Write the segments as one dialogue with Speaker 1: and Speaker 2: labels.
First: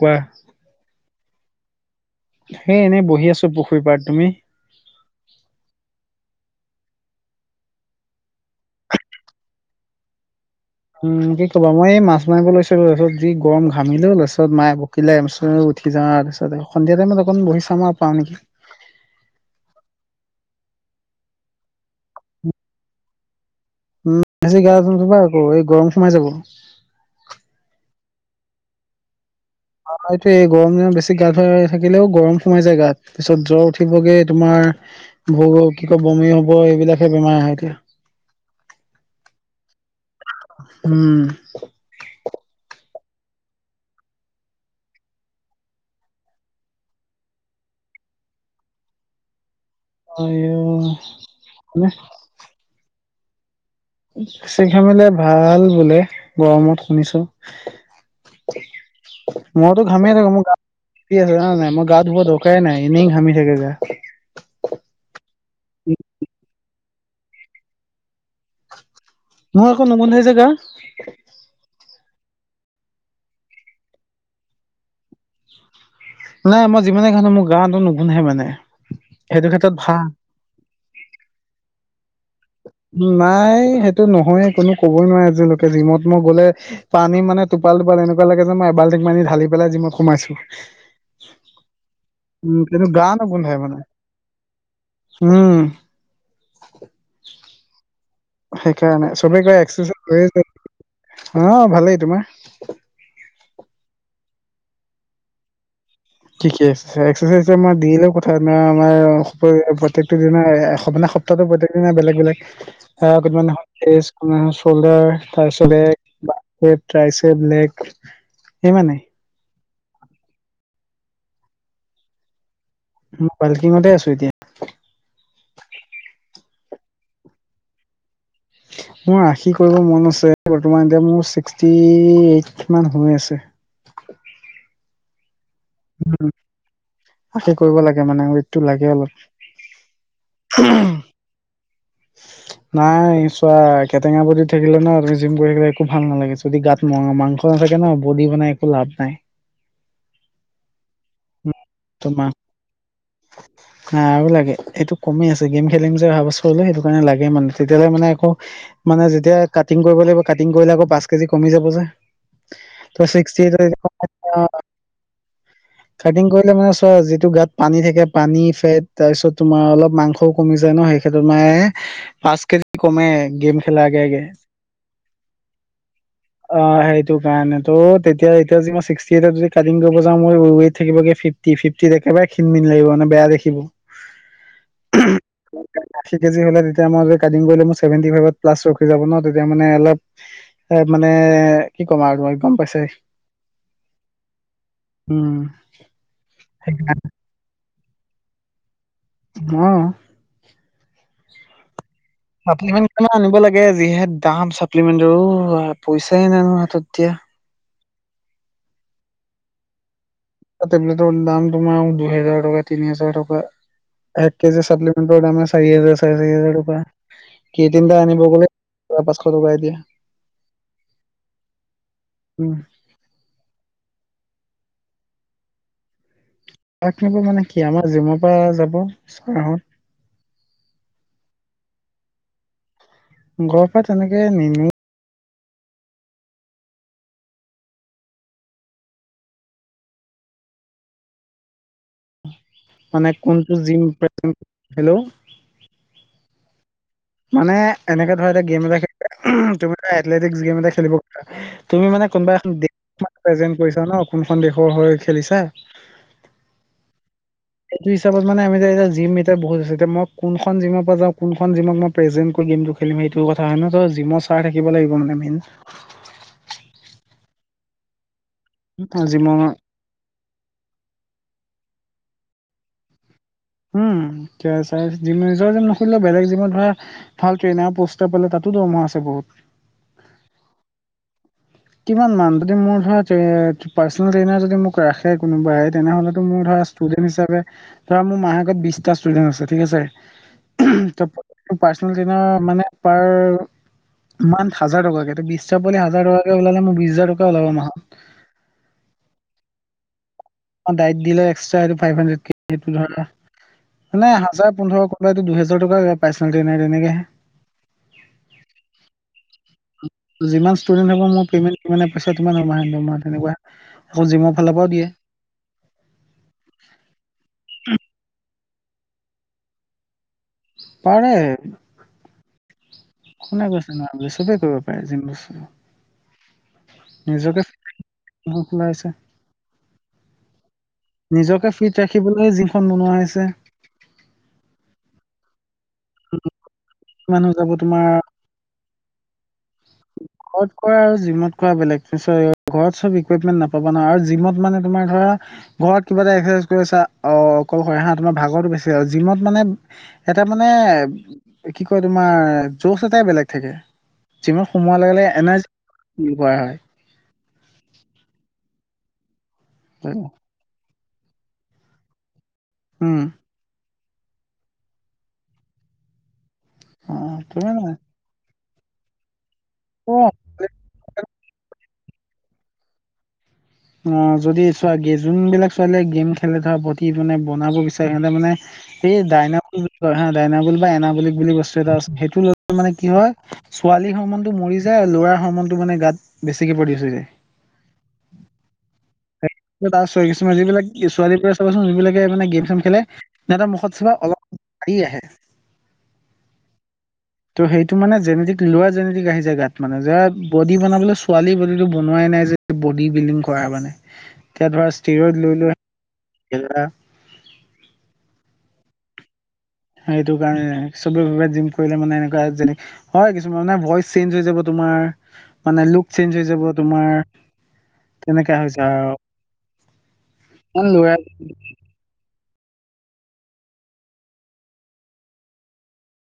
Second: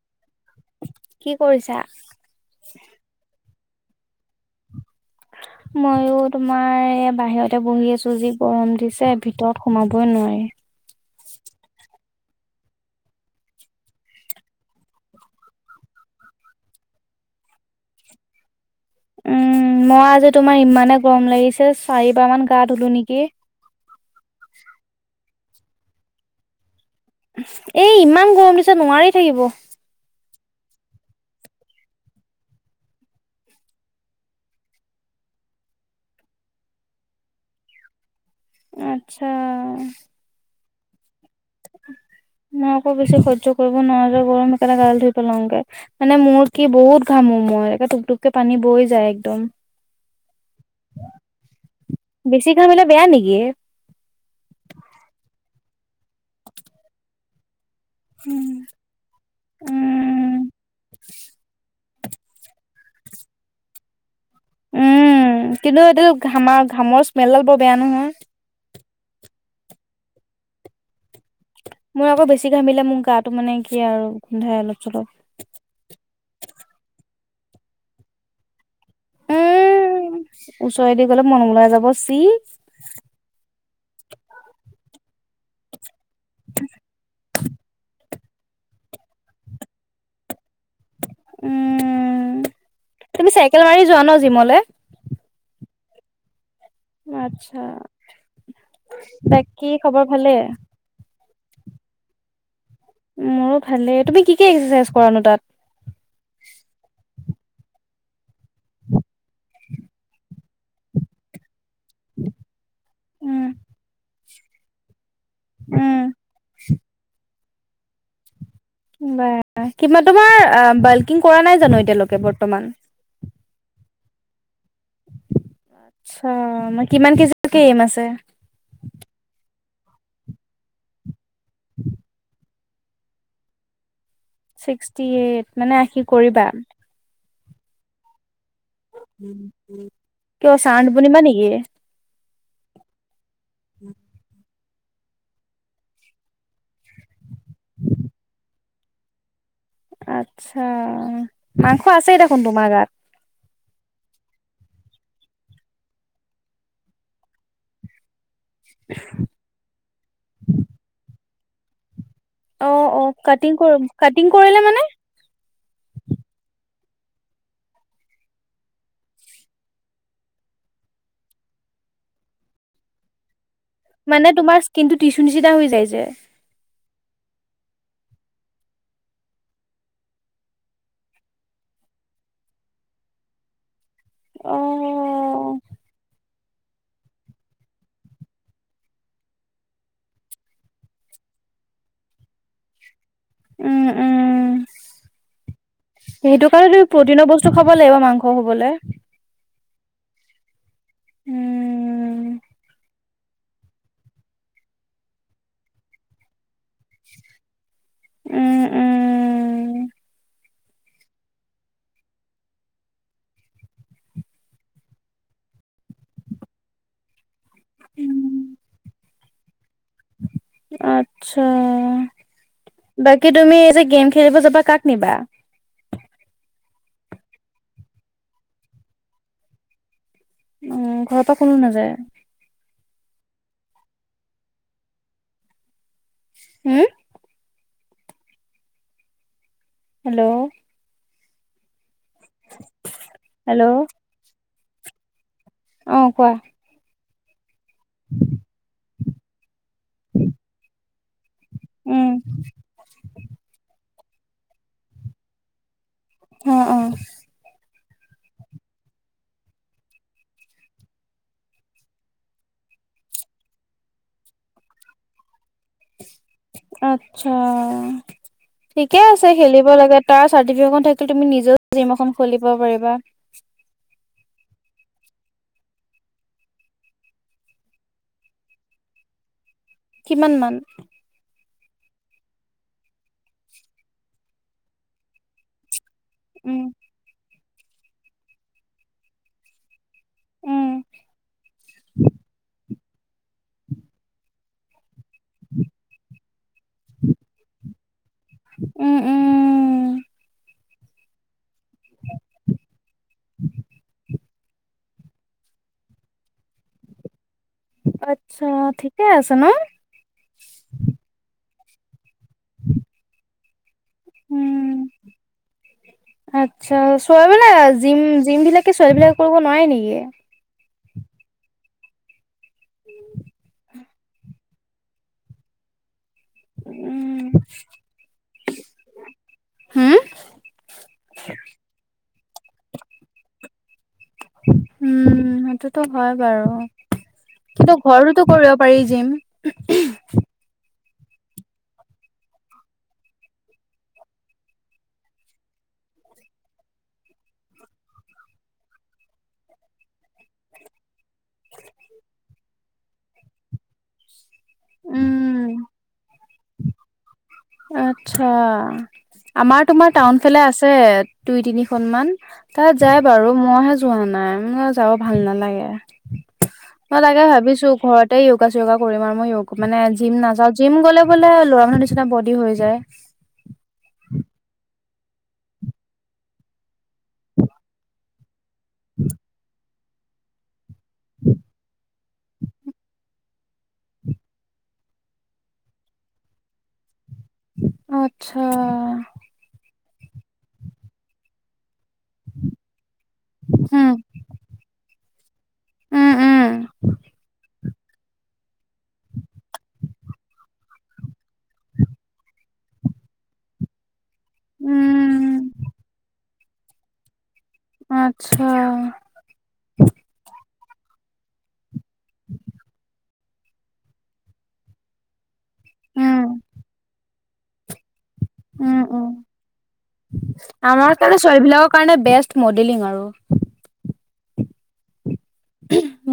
Speaker 1: কোৱা
Speaker 2: কি কৰিছা
Speaker 1: হেই এনেই বহি আছো পুখুৰী পাৰত তুমি
Speaker 2: মইয়ো তোমাৰ এয়া বাহিৰতে বহি আছো যি গৰম দিছে ভিতৰত সোমাবই নোৱাৰে
Speaker 1: উম কি ক'ব মই এই মাছ মাংস লৈছিলো পিছত যি গৰম ঘামিলো তাৰপিছত মায়ে বকিলে [unintelligible] উঠি য তাৰ পিছত সন্ধিয়া টাইমত অকণ বহি চাম আৰু পাও নেকি
Speaker 2: উম মই আজি তোমাৰ ইমানে গৰম লাগিছে চাৰিবাৰ মান গা ধলো নেকি
Speaker 1: উমেি গা যাবা আকৌ এই গৰম সোমাই যাব
Speaker 2: এ ইমান গৰম পিছত নোৱাৰি থাকিব
Speaker 1: এইটো এই গৰম দিনত বেছি গা ধুৱাই থাকিলেও গৰম সোমাই যায় গাত পিছত জ্বৰ উঠিবগৈ তোমাৰ ভোগ কি ক বমি হব এইবিলাকে বেমাৰ আহে এতিয়া
Speaker 2: আচ্ছা
Speaker 1: উম
Speaker 2: ম খ বেছি সহ্য় কৰিব নোৱাৰা যে গৰম একেটা গালি ধই পেলাওঁগে মানে মোৰ কি বহুত ঘামো মই টুক টুকে পানী বৈি যায় একদম
Speaker 1: হয়নে
Speaker 2: ব্যানগ
Speaker 1: ছি খ মিলে ভাল বোলে গৰমত শুনিছো
Speaker 2: উম।
Speaker 1: মইতো ঘামেই থাকো
Speaker 2: উম
Speaker 1: মোৰ আছে জাই মই গ ধ ধোকে নাই ই হামি চাগেগা
Speaker 2: উম কিন্তু এইডাল ঘামাৰ ঘামৰ স্মেলডাল বৰ বেয়া নহয়
Speaker 1: নহয় আকৌ নমনহে জেগা
Speaker 2: মোৰ আকৌ বেছি ঘাম মিলে মোৰ গাটো মানে কি আৰু গোন্ধাই অলপ চলপ
Speaker 1: নাই মই যিমানে খানো মোৰ গাতো নুগুনধাই মানে সেইটো ক্ষেত্ৰত ভাল
Speaker 2: উম ওচৰেদি গলে মনমলাই যাব চি
Speaker 1: নাই সেইটো নহয়ে কোনো কবই নোৱাৰে আজিলৈকে জিমত মই গলে পানী মানে টোপাল টোপাল এনেকুৱা লাগে যে মই এবাল্টিঙ মানি ঢালি পেলাই জিমত মই সোমাইছো
Speaker 2: উম
Speaker 1: উম কিন্তু গা
Speaker 2: তুমি
Speaker 1: নোগোনধাই
Speaker 2: চাইকেল
Speaker 1: মানে
Speaker 2: মাৰি যোৱা ন জিমলে
Speaker 1: উম
Speaker 2: আত্ছা
Speaker 1: সেইকাৰণে চবে কৰে এচোচো
Speaker 2: খবৰ
Speaker 1: লৈ
Speaker 2: ভালে
Speaker 1: গ'ল অ ভালেই তোমাৰ [unintelligible]
Speaker 2: মোৰো ভালেই তুমি কি কি এক্সাৰচাইজ কৰানো তাত
Speaker 1: কি একচচাইজাৰ দিলে ক আমাৰ প্ৰত্যেকটো দি মানে সপ্তাহটো প্ৰত্যেক দিন বেলেগ বেলেগ আহ আগত
Speaker 2: উম
Speaker 1: মানে টেইচ চল্ডাৰ
Speaker 2: উম
Speaker 1: তাৰপিছতেই টাই চেপ [unintelligible] বেলেগ সেইমানে
Speaker 2: কি তোমাৰ বাল্কিং কৰা নাই জানো এতিয়ালৈকে বৰ্তমান
Speaker 1: মই বাল্কিঙতে আছো এতিয়া
Speaker 2: আতছা মই কিমান কেজি‌ লেকৈ এম আছে
Speaker 1: মোৰ আশী কৰিব মন আছে বৰ্তমান এতিয়া চিষ্টি এইত কিমান হৈয় আছে
Speaker 2: ছিক্সটি এইট মানে আশি কৰিবা
Speaker 1: আশি কৰিব লাগে মানে ওৱেট টো লাগে অলপ
Speaker 2: কিয় চাউণ্ড বনিবা নেকি
Speaker 1: নাই চোৱা কেটেঙা বদীত থাকিলে ন তুমি জিম কৰি থাকে একো ভাল নালাগে যদি গাত ম মাংস নাথাকে ন বডি বনাই একো লাভ নাই
Speaker 2: আচ্ছা মাংস আছেই
Speaker 1: তোমাক
Speaker 2: দেখোন তোমাৰ গাত
Speaker 1: আৰু লাগে এইটো কম আছে গেম খেলিম যে অহাছ কৰিলো সেটো কাৰে লাগে মানে তেতিয়াহলে মানে আকৌ মানে যেতিয়া কাটিং কৰিব লাগিব কাটিং কৰিলে আকৌ পাঁচ কেজি কমি যাব যে
Speaker 2: অ
Speaker 1: ত
Speaker 2: অ কাটিং
Speaker 1: ছিক্সটি
Speaker 2: কাটিং কৰিলে মানে।
Speaker 1: কাটিং কৰিলে- মানে চোৱা যিটো গাত পানী থাকে পানী ফেট তাৰপিছত তোমাৰ অলপ মাংসও কমি যায় ন' সেই ক্ষেত্ৰত মানে- পাঁচ কেজি কমে। খেলাৰ আগে আগে
Speaker 2: মানে তোমাৰ স্কিন টো টিচু নিচিনা হৈ যায় যে।
Speaker 1: অঁ সেইটো কাৰণে। ত' তেতিয়া এতিয়া জদি মই ছিক্সটি এইট'ত জদি মই কাটিং কৰিবলৈ যাও- ফিফটি ফিফটিত একেবাৰে খিনমিন লাগিব মানে বেয়া দেখিব।
Speaker 2: অঁ।
Speaker 1: যেতিয়া মই কাটিং কৰিলে ছেভেটি ফাইত প্লাছ ৰখি যাব ন' তেতিয়া মানে অলপ - মানে কি ক'ম আৰু তোমাক গম পাইছাই।
Speaker 2: উমঁ
Speaker 1: উম
Speaker 2: উমঁ। সেইটো কাৰণে তুমি প্ৰটিনৰ বস্তু খাব- লাগিব মাংস হবলে।
Speaker 1: অঁ।
Speaker 2: উমঁ।
Speaker 1: চাপ্লিমেণ্টখনো আনিব লাগে যিহে দাম চাপ্লিমেণ্টৰো পইচাই নাই নহয় হাত'ত এতিয়া।
Speaker 2: উমঁ উমঁ।
Speaker 1: চাপ্লিমেণ্ট দাম তোমাৰ দুহেজাৰ টকা, তিনি হাজাৰ টকা। এক কেজি চাপ্লিমেণ্টৰ দাম চাৰি হাজাৰ, চাৰে চাৰি হাজাৰ টকা। কে টেএম এটা আনিব গ'লে পাছশ টকা এতিয়া
Speaker 2: আচ্ছা।
Speaker 1: উম
Speaker 2: বাকী তুমি যে গেম- খেলিব যাব কা'ক নিবা?
Speaker 1: কাক নিব মানে কি আমাৰ জিমৰ পৰা যাব চাৰহত।
Speaker 2: উম ঘৰৰ পৰা কোনো নাযায়?
Speaker 1: ঘৰৰ পৰা তেনেকে নিনো।
Speaker 2: হম- হেল্ল'
Speaker 1: মানে কোনটো জিম হেল্ল'
Speaker 2: অঁ কোৱা?
Speaker 1: মানে এনেকে ধৰা এয়া গেম এটা খেল- তুমি এলতেটিক গেম এটা খেলিব পাৰা তুমি মানে
Speaker 2: উম
Speaker 1: কোনোবা এখনে প্ৰেজেন্ট কৰিছা ন'। কোনখন দেশৰ হৈ খেলিছা।
Speaker 2: অঁহ অঁহ।
Speaker 1: সেইটো হিচাপ মানে যে এতিয়া জিম এতিয়া বহুত আছে এতিয়া মই কোনখন জিমৰ পৰা যাওঁ কোনখন জিমত মই- প্ৰেজেন্ট গেমটো খেলিম সেইটো কথা হয় ন'। ত' জিমৰ চাৰ থাকিব লাগিব মানে মেইন।
Speaker 2: আচ্ছা। ঠিকে আছে
Speaker 1: জিমৰ
Speaker 2: খেলিব লাগে। তাৰ চাৰ্টিফিকেটখন থাকিলে তুমি নিজেও- জিম এখন খুলিব পাৰিবা।
Speaker 1: উমঁ। নিজৰ জিম নুুখিলিলেও বেলেগ জিমত ধৰা ভাল ট্ৰেইনাৰ পষ্ট পালে তা'তো দৰমহা- আছে বহুত।
Speaker 2: কিমান মান?
Speaker 1: কিমান মান যদি মোৰ ধৰা পাৰ্চনেল ট্ৰেইন যদি মোক ৰাখে কোনোবাই- তেনেহ'লে তো মোৰ
Speaker 2: উম
Speaker 1: ধৰা ষ্টুডেন্ট হিচাপে ধৰা মোৰ মাহে আগত বিশটা ষ্টুডেন্ট আছে ঠিক আছে।
Speaker 2: উম
Speaker 1: ত' পাৰ্চেন জনো মানে- মান্থ হাজাৰ টকাকে বিশ্বত কৈ হাজাৰ- টকাকে ওলালে মোৰ বিশ হাজাৰ টকা কৈ ওলাব মোৰ মাহত।
Speaker 2: উম উম
Speaker 1: অঁ ডাইট দিলে এক্সটা ফাইভ হাড্ৰেটৰ ধৰ মানে হাজাৰ- পোন্ধৰ, দুহেজাৰ টকা পইচা পাইছো তেনেকে।
Speaker 2: আচ্ছা ঠিকে আছে ন'।
Speaker 1: যিমান ষ্টুডেণ্ট হ'ব মোৰ প্লেনেট সিমানে হয় পইচা তেনেকুৱা। আকৌ জিমৰ ফালৰ পৰাও
Speaker 2: উমঁ
Speaker 1: দিয়ে
Speaker 2: আচ্ছা। চব বিলাক জিম জিম বিলাক- ছোৱালী বিলাক কৰিব নোৱাৰে নেকি?
Speaker 1: পাৰে কোনে কৈছে নোৱাৰে চবেই কৰিব পাৰে জিম
Speaker 2: উম
Speaker 1: নিজকে ওলাইছে
Speaker 2: হুম
Speaker 1: নিজকে ফিট ৰাখিবলৈ যিখন বনোৱা হৈছে
Speaker 2: উম সেইটোতো হয় বাৰু
Speaker 1: মানুহ যাব
Speaker 2: কিন্তু
Speaker 1: তোমাৰ
Speaker 2: ঘৰতো কৰিব পাৰি যিম
Speaker 1: ক'ত কোৱা আ জিমত কৰা বেলেগ ঘৰত চব ইকোৱেটমেট নাপাবনা আৰু জিমৰ মানে তোমাৰ ধৰা ই কৰিছা অ ক হা তোমাৰ ভাগৰটো বেছি জিমত মানে এটা মানে। কি কয় তোমাৰ জোজ এটাই বেলেগ থাকে। যিমান এনাৰজ
Speaker 2: উম
Speaker 1: হয়।
Speaker 2: আত্ছা আমাৰ তোমাৰ
Speaker 1: হয়
Speaker 2: টাউন ফালে আছে। আছে দুই তিনিখনন মান তাত যায়।
Speaker 1: উম
Speaker 2: বাৰু মইে নাই ম যা ভাল নালাগে
Speaker 1: অ
Speaker 2: মই তাকে
Speaker 1: তুমি
Speaker 2: ভাবিছো।
Speaker 1: নাই
Speaker 2: ঘৰতে চ কৰিম আৰু মই মানে জিম
Speaker 1: অ
Speaker 2: নাযও জিম গলে বোলে'ৰা মানুহ নিচনা বহুত হৈ যায়।
Speaker 1: অ যদি চোৱা গে যোনবিলাক ছোৱালীয়ে গেম খেলে ধৰা প্ৰতি মানে বনাব বিচাৰে সিহঁতে মানে সেই ডাইন। হয় হা ডাইনাবুলি বা এনাবুলিক বুলি বস্তু এটা আছেই মানে কি হয় ছোৱালীৰ সমন্নতটো মৰি যায় আৰু ল'ৰাৰ সমন্নতটো মানে গাত বেছিকে পৰিচ যায়
Speaker 2: আত্ছা
Speaker 1: ত আ কিছুমান যিবিলাক ছোৱালীবোৰে চাবচোন যিবিলাক মানে গেম চেম খেলে নহতৰ মুখত
Speaker 2: উম
Speaker 1: চবা অলপ হি আহে
Speaker 2: উম উম
Speaker 1: ত' সেইটো মানে যেেনে লোৱা জেনেতিিক আহি যায় গাত মানে যে বড বনাবলৈ ছোৱালী বডীটো বনোৱাই নাই বডি বিল্ডিং কৰা মানে
Speaker 2: উম
Speaker 1: [inaudible]
Speaker 2: আচ্ছা
Speaker 1: সেইটো কাৰণে চবে জিম কৰিলে মানে এনেকুৱা যেনে হয় মানে ভইচ চেঞ্জ হৈ যাব তোমাৰ মানে লুক চেঞ্জ হৈ
Speaker 2: উম
Speaker 1: যাব তোমাৰ তেনেকা হৈছে
Speaker 2: উম
Speaker 1: আৰু
Speaker 2: উম
Speaker 1: ইমান ল'ৰা
Speaker 2: আমাৰ কাৰণে ছোৱালীবিলাকৰ কাৰণে বেস মডেলিং আৰু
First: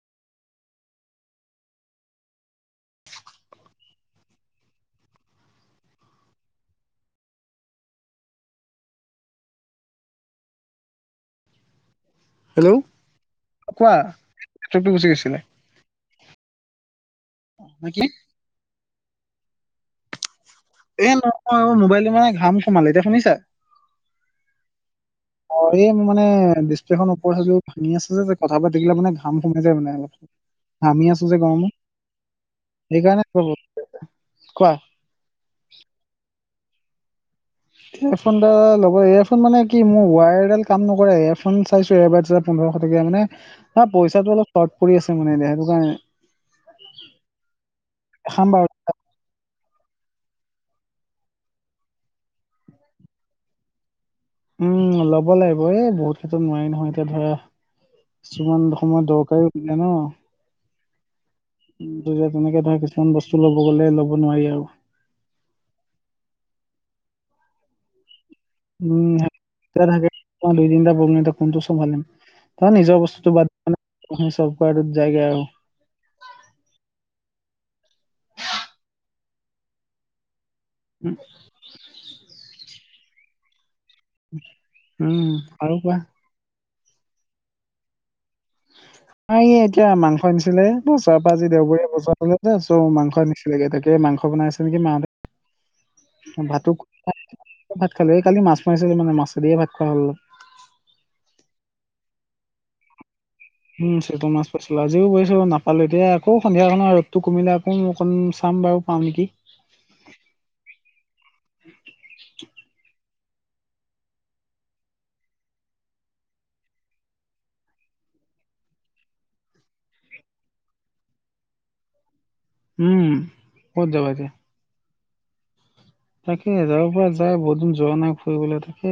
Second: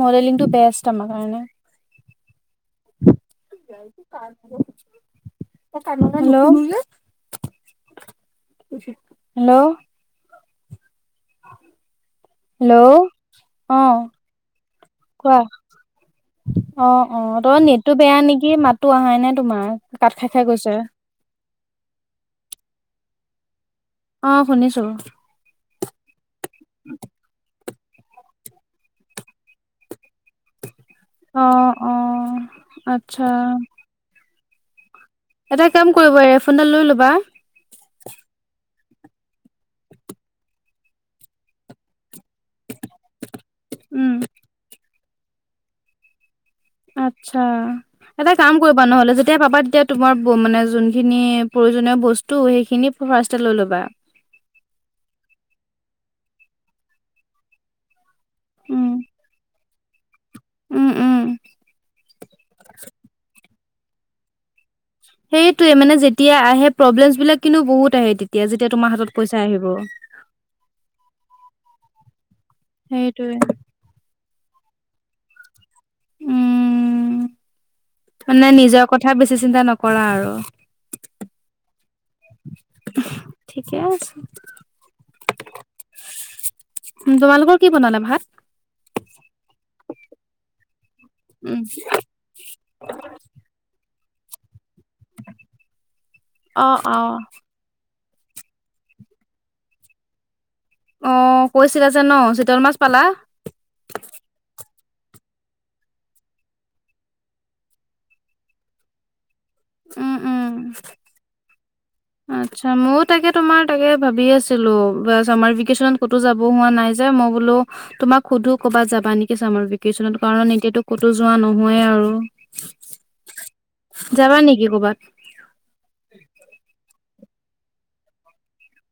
Speaker 2: মডেলিংটো বেষ্ট আমাৰ কাৰণে কাৰ ্ হেল্ল' হেল্ল'
Speaker 1: কোৱা
Speaker 2: আহ
Speaker 1: নেটৱৰ্কটো গুচি
Speaker 2: কোৱা
Speaker 1: গৈছিলে
Speaker 2: অ অ তই
Speaker 1: নে
Speaker 2: নেটটো
Speaker 1: কি
Speaker 2: বেয়া নেকি মাতো অহাই নে তোমাৰ কাঠ খা থাকাকৈ ছাৰ
Speaker 1: অ অ মোবাইলটো মানে ঘাম সোমালে এতিয়া শুনিছা
Speaker 2: অ শুনিছো
Speaker 1: অ মানে ডিছপ্লেনৰ ওপৰত সিও ভাঙি আছে যে কথা পা থাকিলে মানে ঘাম সোমাই যায় মানে অলপ আামি আছো যে
Speaker 2: অ
Speaker 1: গৰমত
Speaker 2: অ
Speaker 1: সেইকাৰণে
Speaker 2: আচ্ছা
Speaker 1: কোৱা
Speaker 2: এটা কাম কৰিব ৰে ফোনডাল লৈ ল'বা
Speaker 1: এয়াৰফোনডাল লগৰ এয়াৰফোন মানে কি মোৰ ৱায়াৰডাল কাম নকৰে এয়াৰফোন চাইছো এবাৰ পোন্ধৰ মানে হ
Speaker 2: উম
Speaker 1: পইচাটো অলপ কট পৰি আছে মানে এতিয়া সেইটো কাৰণে
Speaker 2: আত্ছা এটা
Speaker 1: খাম
Speaker 2: কাম
Speaker 1: বাৰু
Speaker 2: কৰিবা নহ'লে যেতিয়া পাপা এতিয়া তোমাৰ মানে যোনখিনি প্ৰয়োজনীয় বস্তু সেইখিনি ফাৰষ্ট লৈ ল'বা
Speaker 1: উম ল'ব লাগিব এই বহুত ক্ষেত্ৰত নোৱাৰি নহয় এতিয়া ধৰা কিছুমান সময় দৰকাৰী নে ন
Speaker 2: উম উম
Speaker 1: তেনেকে ধৰা কিছুমান বস্তু লব গলে ল'ব নোৱাৰি আৰু
Speaker 2: সেইটোয়ে মানে যেতিয়া আহে প্ৰব্লেমছ বিলাক কিন্তু বহুত আহে তেত- এতিয়া যেতিয়া তোমাৰ
Speaker 1: উম
Speaker 2: হাতত পইচা আহিব।
Speaker 1: তেতিয়া থাকে তোমাৰ ত নিজৰ বস্তুটো
Speaker 2: সেইটোৱে
Speaker 1: বাদ নাই চবক যায়গে আৰু।
Speaker 2: উম মানে নিজৰ কথা বেছি চিন্তা নকৰা আৰু।
Speaker 1: [unintelligible]
Speaker 2: ঠিকে আছে
Speaker 1: উম আৰু কোৱা।
Speaker 2: উ তোমালোকৰ কি বনালে ভাত।
Speaker 1: আ এতিয়া মাংস নিছিলে চ পৰা আজি
Speaker 2: উম
Speaker 1: দেওবৰীয়া বজাৰলে যে চ' মাংস নিছিলেগে ত। এই মাংস বনাইছে নেকি মাহতে।
Speaker 2: অ
Speaker 1: ভাতো
Speaker 2: অ
Speaker 1: ভাত খালো এই কালি মাছ মাৰিছিলো মানে মাছেদিয়ে ভাত খোৱা হ'ল অলপ।
Speaker 2: অ কৈছিলা যে ন চিতল মাছ পালা।
Speaker 1: উম চটো মাছ পাইছিলো আজিও পাইছো নাপালো এতিয়া আকৌ সন্ধিয়া খনৰ ৰদটো কমিলে আকৌ অকন চ। পাম বাৰু পাম নেকি।
Speaker 2: উম উম। আচ্ছা ময়ো তাকে তোমাৰ তাকে ভাবি আছিলো চাৰ ভকনত ক'তো যাব হোৱা নাই য মই বোলো। আমাক সুধো ক'বাত যাবা নেকি চাম আৰু ভেকেশচনত কাৰণ এতিয়াাতো ক'তো যোৱা নহয়ে আৰু।
Speaker 1: উম, ক'ত এতিয়া?
Speaker 2: যাবা নেকি কৰ'বাত।
Speaker 1: তাকে এজাৰৰ পৰা যাই বৰুদিন যোৱা নাই ফুৰিবলৈ তাকে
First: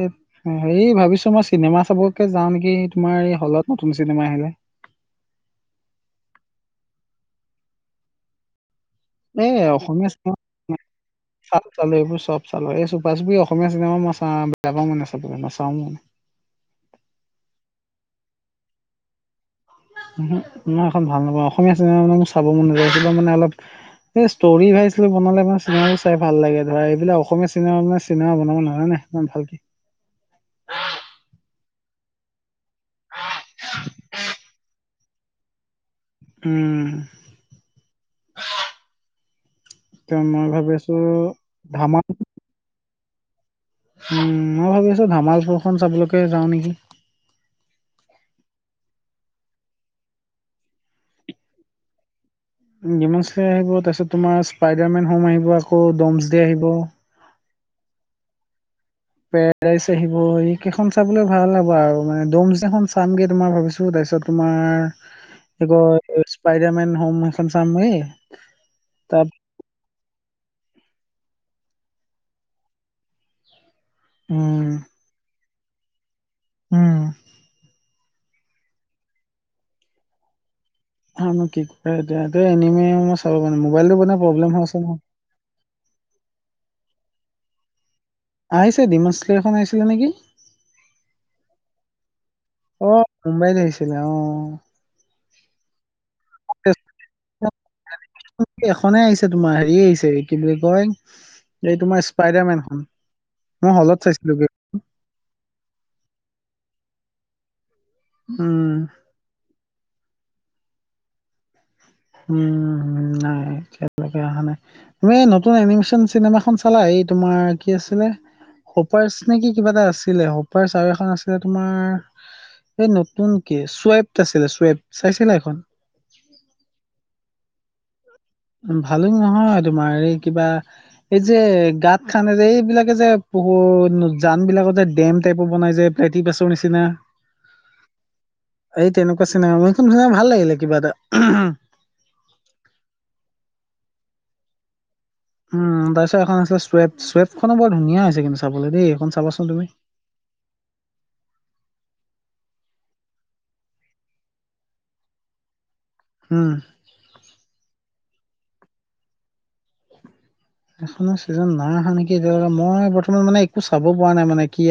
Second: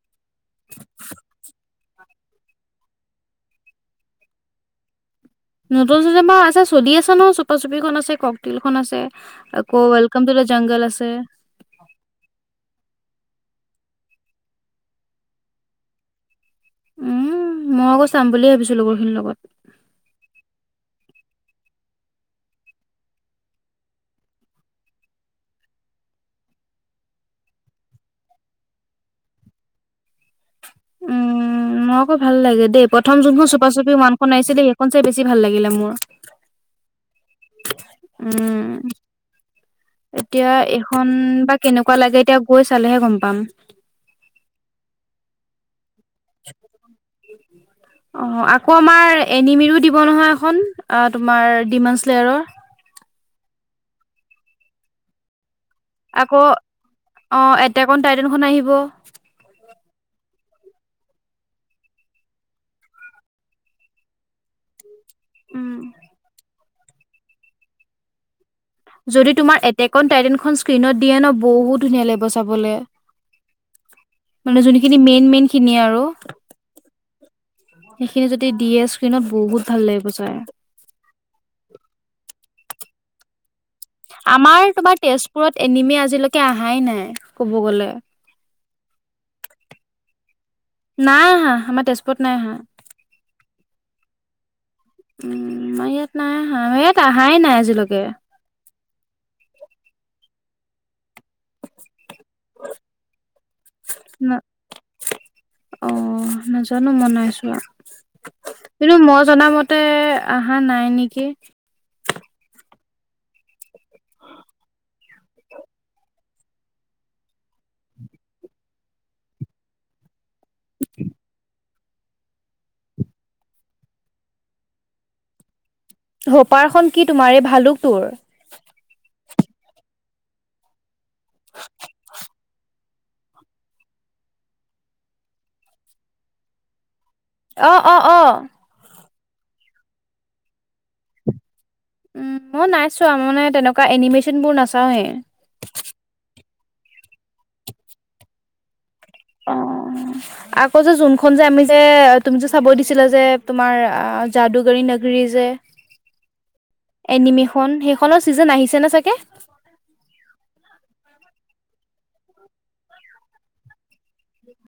Speaker 1: হে ভাবিছো মই চিনেমা। চবকে যাওঁ নেকি তোমাৰ এই হলত নতুন চিনেমা আহিলে।
Speaker 2: নতুন চুটমাৰ আছে চলি আছে ন চুপা চুপিখন আছে কওক তিল। খন আছে
Speaker 1: এই
Speaker 2: আকৌ
Speaker 1: অসমীয়া
Speaker 2: ৱেলকাম টু দ
Speaker 1: চিনেমা
Speaker 2: জংগল আছে।
Speaker 1: চৰি অসমীয়া চিনেমা মইা বেয়া পাও মানে চাবে নাচাও মানে।
Speaker 2: উম মই আকৌ চাম বুলিয় ভাবিছো লগৰখিনিৰ লগত।
Speaker 1: উ মই এখন ভাল নাপাওঁ অসমীয়া চিনেমা মানে মোৰ চাব মন নযায় মানে অলপ। এইষ্টৰি ভাইছিলো বনালে মাৰ চিনেমাও চাই ভাল লাগে ধৰা এইবিলাক অসমীয়া চিনেমা মান চিনেমা বনাব নহয়ে নাই। ন ভাল।
Speaker 2: উম মই আকৌ ভাল লাগে দেই প্ৰথম যোনখন চপা চুপি মানখন আহিছিল দেই সেইখন। বেছি ভাল লাগিলে মোৰ।
Speaker 1: উম।
Speaker 2: উম
Speaker 1: ত মই
Speaker 2: এতিয়া
Speaker 1: ভাবি আছো
Speaker 2: এইখন বা কেনেকুৱা
Speaker 1: ধামাল
Speaker 2: লাগে এতিয়া গৈ চালেহে গম পাম।
Speaker 1: উম মই ভাবি আছো ধামাল ফৰখন চাবলৈকে যাওঁ নেকি
Speaker 2: অ আকৌ আমাৰ। এনিমিৰো দিব নহয় এখন তোমাৰ ডিমানছ লেয়াৰৰ।
Speaker 1: ওম ডিমানছ লেয়াৰ আহিব তাৰপিছত তোমাৰ স্পাইডাৰমেন হোম আহিব আকৌ ডমছ ডে আহিব।
Speaker 2: টেক টাইটেনখন আহিব।
Speaker 1: পেৰাছে আহিব। কেইখন চাবলৈ ভাল হ'ব আৰু মানে দমছনাখন চামগে তোমাৰ ভাবিছো তাৰপিছত তোমাৰ
Speaker 2: উম
Speaker 1: এ স্পাইডাৰ মেন হোম সেইখন চামগে। তাত
Speaker 2: যদি তোমাৰ এটেকন টাইটেনখন স্কীণত দিয়ে ন বহুত ধুনীয়া লাগিব চাবলে। মানে
Speaker 1: উম
Speaker 2: যোনখিনি মেইন মেইন খিনি আৰু।
Speaker 1: উম
Speaker 2: খিনি যদি দিয়ে স্ক্ৰীনত বহুত ভাল লাগিব ছাই।
Speaker 1: হয় নো [unintelligible] চাব মোবাইলটো ব প্ৰব্লেম
Speaker 2: আমাৰ
Speaker 1: আছে
Speaker 2: তোমাৰ
Speaker 1: নহয়।
Speaker 2: তেজপুৰত এনিমি আজিলৈকে অহাই নাই ক'ব গ'লে।
Speaker 1: আহিছে ডিমনছ শ্লেৰাৰখন আহিছিলে নেকি?
Speaker 2: নাই আহা আমাৰ তেজপুৰত নাই আহা
Speaker 1: অ মুম্বাইত আহিছিলে অহ।
Speaker 2: উম আমাৰ ইয়াত নাই আহা এ তাহাই নাই আজিলৈকে।
Speaker 1: ফনে আহিছে তোমাৰ হেৰি আহিছে কি বুলি কয়। এইটো মই স্পাইডাৰমেনখন মই হলত চাইছিলো গে।
Speaker 2: অ নাজানো মই নাইচোৱা।
Speaker 1: উম
Speaker 2: কিন্তু মই জনামত। ততে অহা নাই নেকি?
Speaker 1: উম। নাই এতিয়ালৈকে অহা নাই তুমি নতুন এনিমেচন চিনেমা খ চালাই এই তোমাৰ কি আছিলে! হপাৰ্চ নেকি কিবা এটা আছিলে হোপাৰ্চ আৰু এখন আছিলে তোমাৰ এই নতুনক চুৱেপ আছিলে চুৱেপ চাইছিলে এখন?
Speaker 2: হোপাৰখনন কি তোমাৰে ভালুক তোৰ।
Speaker 1: ভালো নহয় তোমাৰ এই কিবা এই যে গাঁত খানে যে এইবিলাক, যে পুহুৰ জান বিলাকত যে ডেম টাইপৰ বনাই যে পলেতি পাছৰ নিচিনা,
Speaker 2: অ অ অ
Speaker 1: [unintelligible] ভাল লাগিলে কিবা এটা।
Speaker 2: উ মই নাইছোৱা মানে তেনেকুৱা এনিমেচন বোৰ নাচাও এ।
Speaker 1: উম তাৰপিছত এখন আছে চুৱে চুৱেটখনো বৰ ধুনীয়া হৈছে কিন্তু চাবলৈ দেই এইখন। চাবাচোন
Speaker 2: অ
Speaker 1: তুমি
Speaker 2: আকৌ যে যোনখন যে আমি যে, তুমি যে চাব দিছিলা যে তোমাৰ যাদুগৰী নগৰি যে,
Speaker 1: উম।
Speaker 2: এনিমেশন সেইখনৰ চিজন আহিছে নে চাগে?
Speaker 1: সেইখনৰ চিজন নাই অহা নেকি এতিয়ালৈকে মই বৰ্তমান মানে একো চাব পৰা নাই মানে কি আ-